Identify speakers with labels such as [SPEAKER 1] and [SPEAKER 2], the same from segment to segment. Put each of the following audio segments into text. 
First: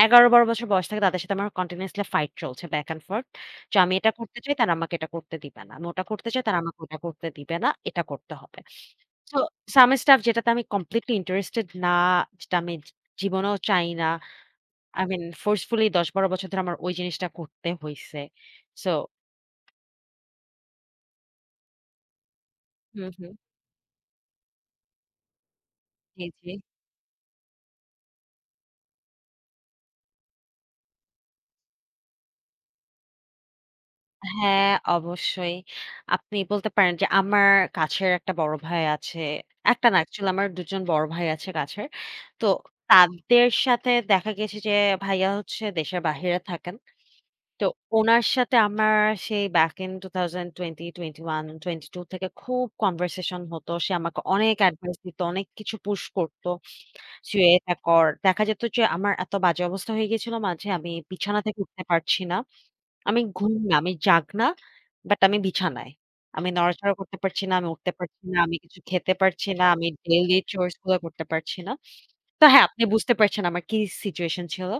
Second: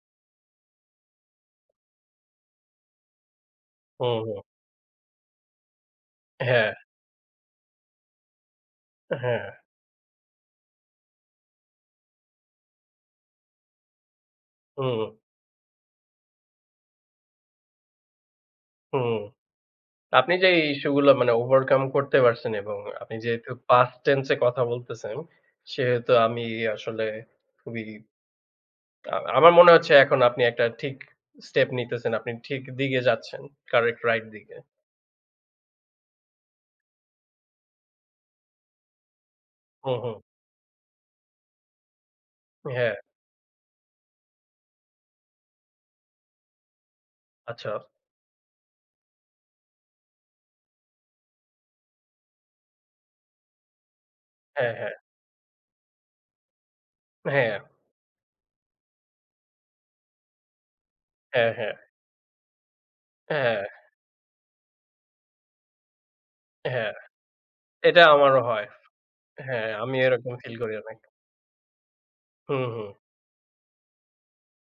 [SPEAKER 1] ১১-১২ বছর বয়স থেকে তাদের সাথে আমার continuously fight চলছে বাক অ্যান্ড ফর্থ। তো আমি এটা
[SPEAKER 2] হুম,
[SPEAKER 1] করতে
[SPEAKER 2] হুম।
[SPEAKER 1] চাই তারা আমাকে এটা করতে দিবে না। আমি ওটা করতে চাই তারা
[SPEAKER 2] হ্যাঁ।
[SPEAKER 1] আমাকে ওটা করতে দিবে না। এটা করতে হবে। so
[SPEAKER 2] হ্যাঁ।
[SPEAKER 1] some stuff যেটাতে আমি completely interested না, যেটা আমি জি জীবনেও চাই না।
[SPEAKER 2] হু,
[SPEAKER 1] I
[SPEAKER 2] হুম।
[SPEAKER 1] mean forcefully ১১-১২ বছর ধরে আমার ওই জিনিসটা করতে হইছে। সো
[SPEAKER 2] হুম। আপনি যে এই ইস্যুগুলো মানে ওভারকাম করতে পারছেন এবং
[SPEAKER 1] হুম,
[SPEAKER 2] আপনি
[SPEAKER 1] হুম।
[SPEAKER 2] যেহেতু পাস্ট টেন্স এ কথা বলতেছেন। সেহেতু
[SPEAKER 1] জ্বি,
[SPEAKER 2] আমি
[SPEAKER 1] জ্বি।
[SPEAKER 2] আসলে খুবই আ আমার মনে হচ্ছে এখন আপনি একটা ঠিক স্টেপ নিতেছেন। আপনি ঠিক দিকে যাচ্ছেন। কারেক্ট রাইট দিকে।
[SPEAKER 1] হ্যাঁ, অবশ্যই। আপনি বলতে পারেন যে, আমার কাছের একটা বড় ভাই আছে। একটা
[SPEAKER 2] হুম,
[SPEAKER 1] না
[SPEAKER 2] হুম।
[SPEAKER 1] অ্যাকচুয়ালি আমার দুজন বড় ভাই আছে কাছের। তো
[SPEAKER 2] হ্যাঁ।
[SPEAKER 1] তাদের সাথে দেখা গেছে যে ভাইয়া হচ্ছে দেশের বাহিরে থাকেন। তো
[SPEAKER 2] আচ্ছা।
[SPEAKER 1] উনার সাথে আমার সেই বেক ইন ২০২০-২১, ২০২২ থেকে খুব কনভারসেশন হতো। সে আমাকে অনেক
[SPEAKER 2] হ্যাঁ, হ্যাঁ।
[SPEAKER 1] অ্যাডভাইস দিত, অনেক কিছু পুশ করত। তুই
[SPEAKER 2] হ্যাঁ।
[SPEAKER 1] এটা কর দেখা যেত যে, আমার এত বাজে অবস্থা হয়ে গিয়েছিলো মাঝে আমি বিছানা
[SPEAKER 2] হ্যাঁ,
[SPEAKER 1] থেকে
[SPEAKER 2] হ্যাঁ।
[SPEAKER 1] উঠতে পারছি না। আমি ঘুম
[SPEAKER 2] হ্যাঁ।
[SPEAKER 1] না, আমি জাগ্না, বাট আমি বিছানায়। আমি
[SPEAKER 2] হ্যাঁ।
[SPEAKER 1] নড়াচড়া করতে পারছি না, আমি উঠতে
[SPEAKER 2] এটা
[SPEAKER 1] পারছি না।
[SPEAKER 2] আমারও
[SPEAKER 1] আমি
[SPEAKER 2] হয়।
[SPEAKER 1] কিছু খেতে পারছি না।
[SPEAKER 2] হ্যাঁ,
[SPEAKER 1] আমি
[SPEAKER 2] আমিও এরকম
[SPEAKER 1] ডেইলি
[SPEAKER 2] ফিল করি
[SPEAKER 1] চরস গুলো
[SPEAKER 2] অনেক।
[SPEAKER 1] করতে পারছি না। তো,
[SPEAKER 2] হুম,
[SPEAKER 1] হ্যাঁ, আপনি
[SPEAKER 2] হুম।
[SPEAKER 1] বুঝতে পারছেন আমার কি সিচুয়েশন ছিল।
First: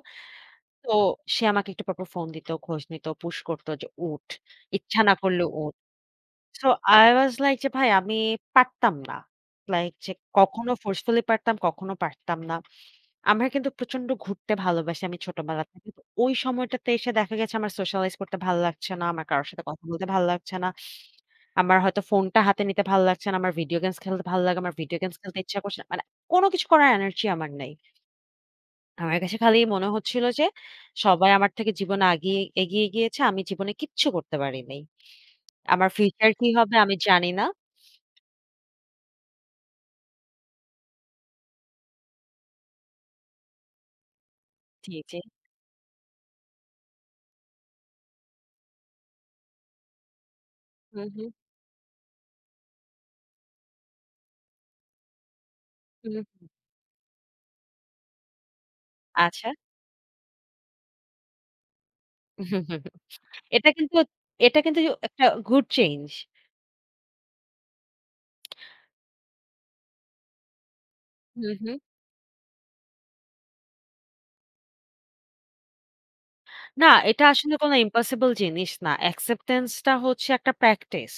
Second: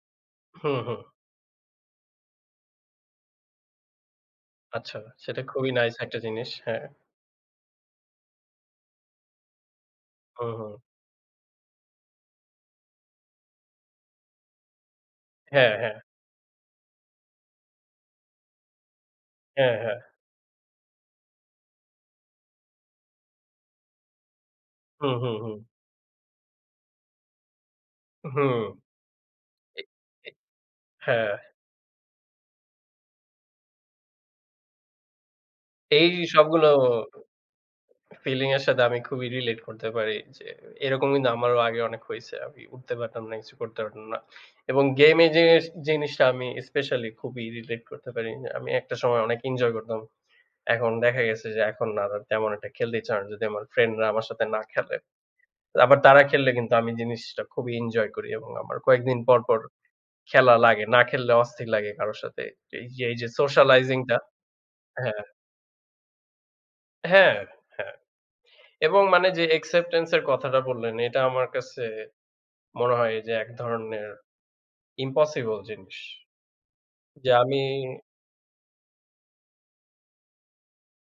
[SPEAKER 2] হুম,
[SPEAKER 1] তো
[SPEAKER 2] হুম।
[SPEAKER 1] সে আমাকে একটু পরপর ফোন দিত, খোঁজ নিত, পুশ করত যে উঠ।
[SPEAKER 2] আচ্ছা।
[SPEAKER 1] ইচ্ছা না
[SPEAKER 2] সেটা
[SPEAKER 1] করলেও
[SPEAKER 2] খুবই
[SPEAKER 1] উঠ।
[SPEAKER 2] নাইস একটা জিনিস।
[SPEAKER 1] so
[SPEAKER 2] হ্যাঁ।
[SPEAKER 1] I was like যে, ভাই আমি পারতাম না। লাইক যে
[SPEAKER 2] হুম,
[SPEAKER 1] কখনো
[SPEAKER 2] হুম।
[SPEAKER 1] ফোর্সফুলি পারতাম, কখনো পারতাম না। আমি কিন্তু প্রচন্ড ঘুরতে ভালোবাসি আমি ছোটবেলা
[SPEAKER 2] হ্যাঁ,
[SPEAKER 1] থেকে।
[SPEAKER 2] হ্যাঁ।
[SPEAKER 1] [unintelligible] ওই সময়টাতে এসে দেখা গেছে আমার সোশ্যালাইজ করতে ভালো লাগছে না। আমার কারো সাথে
[SPEAKER 2] হ্যাঁ,
[SPEAKER 1] কথা
[SPEAKER 2] হ্যাঁ।
[SPEAKER 1] বলতে ভাল লাগছে না। আমার হয়তো ফোনটা হাতে নিতে ভাল লাগছে না। আমার ভিডিও গেমস খেলতে ভালো লাগে। আমার ভিডিও
[SPEAKER 2] হুম,
[SPEAKER 1] গেমস
[SPEAKER 2] হুম,
[SPEAKER 1] খেলতে
[SPEAKER 2] হুম।
[SPEAKER 1] ইচ্ছা করছে না। মানে কোন কিছু করার এনার্জি আমার নেই।
[SPEAKER 2] হুম।
[SPEAKER 1] আমার কাছে খালি
[SPEAKER 2] এ
[SPEAKER 1] মনে হচ্ছিল
[SPEAKER 2] এ
[SPEAKER 1] যে,
[SPEAKER 2] হ্যাঁ।
[SPEAKER 1] সবাই আমার থেকে জীবনে আগিয়ে এগিয়ে গিয়েছে। আমি জীবনে কিচ্ছু করতে পারি নাই। আমার
[SPEAKER 2] এই
[SPEAKER 1] ফিউচার কি
[SPEAKER 2] সবগুলো
[SPEAKER 1] হবে আমি জানি না।
[SPEAKER 2] ফিলিং এর সাথে আমি খুবই রিলেট করতে পারি। যে এরকম কিন্তু আমারও আগে অনেক হইছে। আমি উঠতে পারতাম না, কিছু করতে পারতাম না। এবং
[SPEAKER 1] জ্বি,
[SPEAKER 2] গেম
[SPEAKER 1] জ্বি।
[SPEAKER 2] এ যেস জিনিসটা আমি স্পেশিয়ালি খুবই রিলেট করতে পারি না। আমি একটা সময় অনেক ইঞ্জয় করতাম। এখন
[SPEAKER 1] হুম,
[SPEAKER 2] দেখা
[SPEAKER 1] হুম।
[SPEAKER 2] গেছে যে, এখন না তেমন একটা খেলতে এচ্ছে করে না যদি আমার ফ্রেন্ড রা আমার সাথে না খেলে। আবার তারা
[SPEAKER 1] হুম।
[SPEAKER 2] খেললে কিন্তু আমি জিনিসটা খুবই ইঞ্জয় করি এবং আমার কয়েকদিন পর,
[SPEAKER 1] আচ্ছা।
[SPEAKER 2] পর, খেলা লাগে। না খেললে অস্থির লাগে কারো সাথে। এই যে এই যে
[SPEAKER 1] এটা কিন্তু
[SPEAKER 2] সোশ্যালাইজিং টা
[SPEAKER 1] এটা কিন্তু
[SPEAKER 2] হ্যাঁ।
[SPEAKER 1] একটা গুড চেইঞ্জ।
[SPEAKER 2] হ্যাঁ, হ্যাঁ। এবং মানে যে অ্যাকসেপ্টেন্স এর কথাটা বললেন এটা
[SPEAKER 1] হু,
[SPEAKER 2] আমার
[SPEAKER 1] হু।
[SPEAKER 2] কাছে মনে হয় যে এক ধরনের ইম্পসিবল জিনিস।
[SPEAKER 1] না, এটা
[SPEAKER 2] যে
[SPEAKER 1] আসলে
[SPEAKER 2] আমি
[SPEAKER 1] কোন ইম্পসিবল জিনিস না। অ্যাকসেপ্টেন্স টা হচ্ছে একটা প্র্যাকটিস।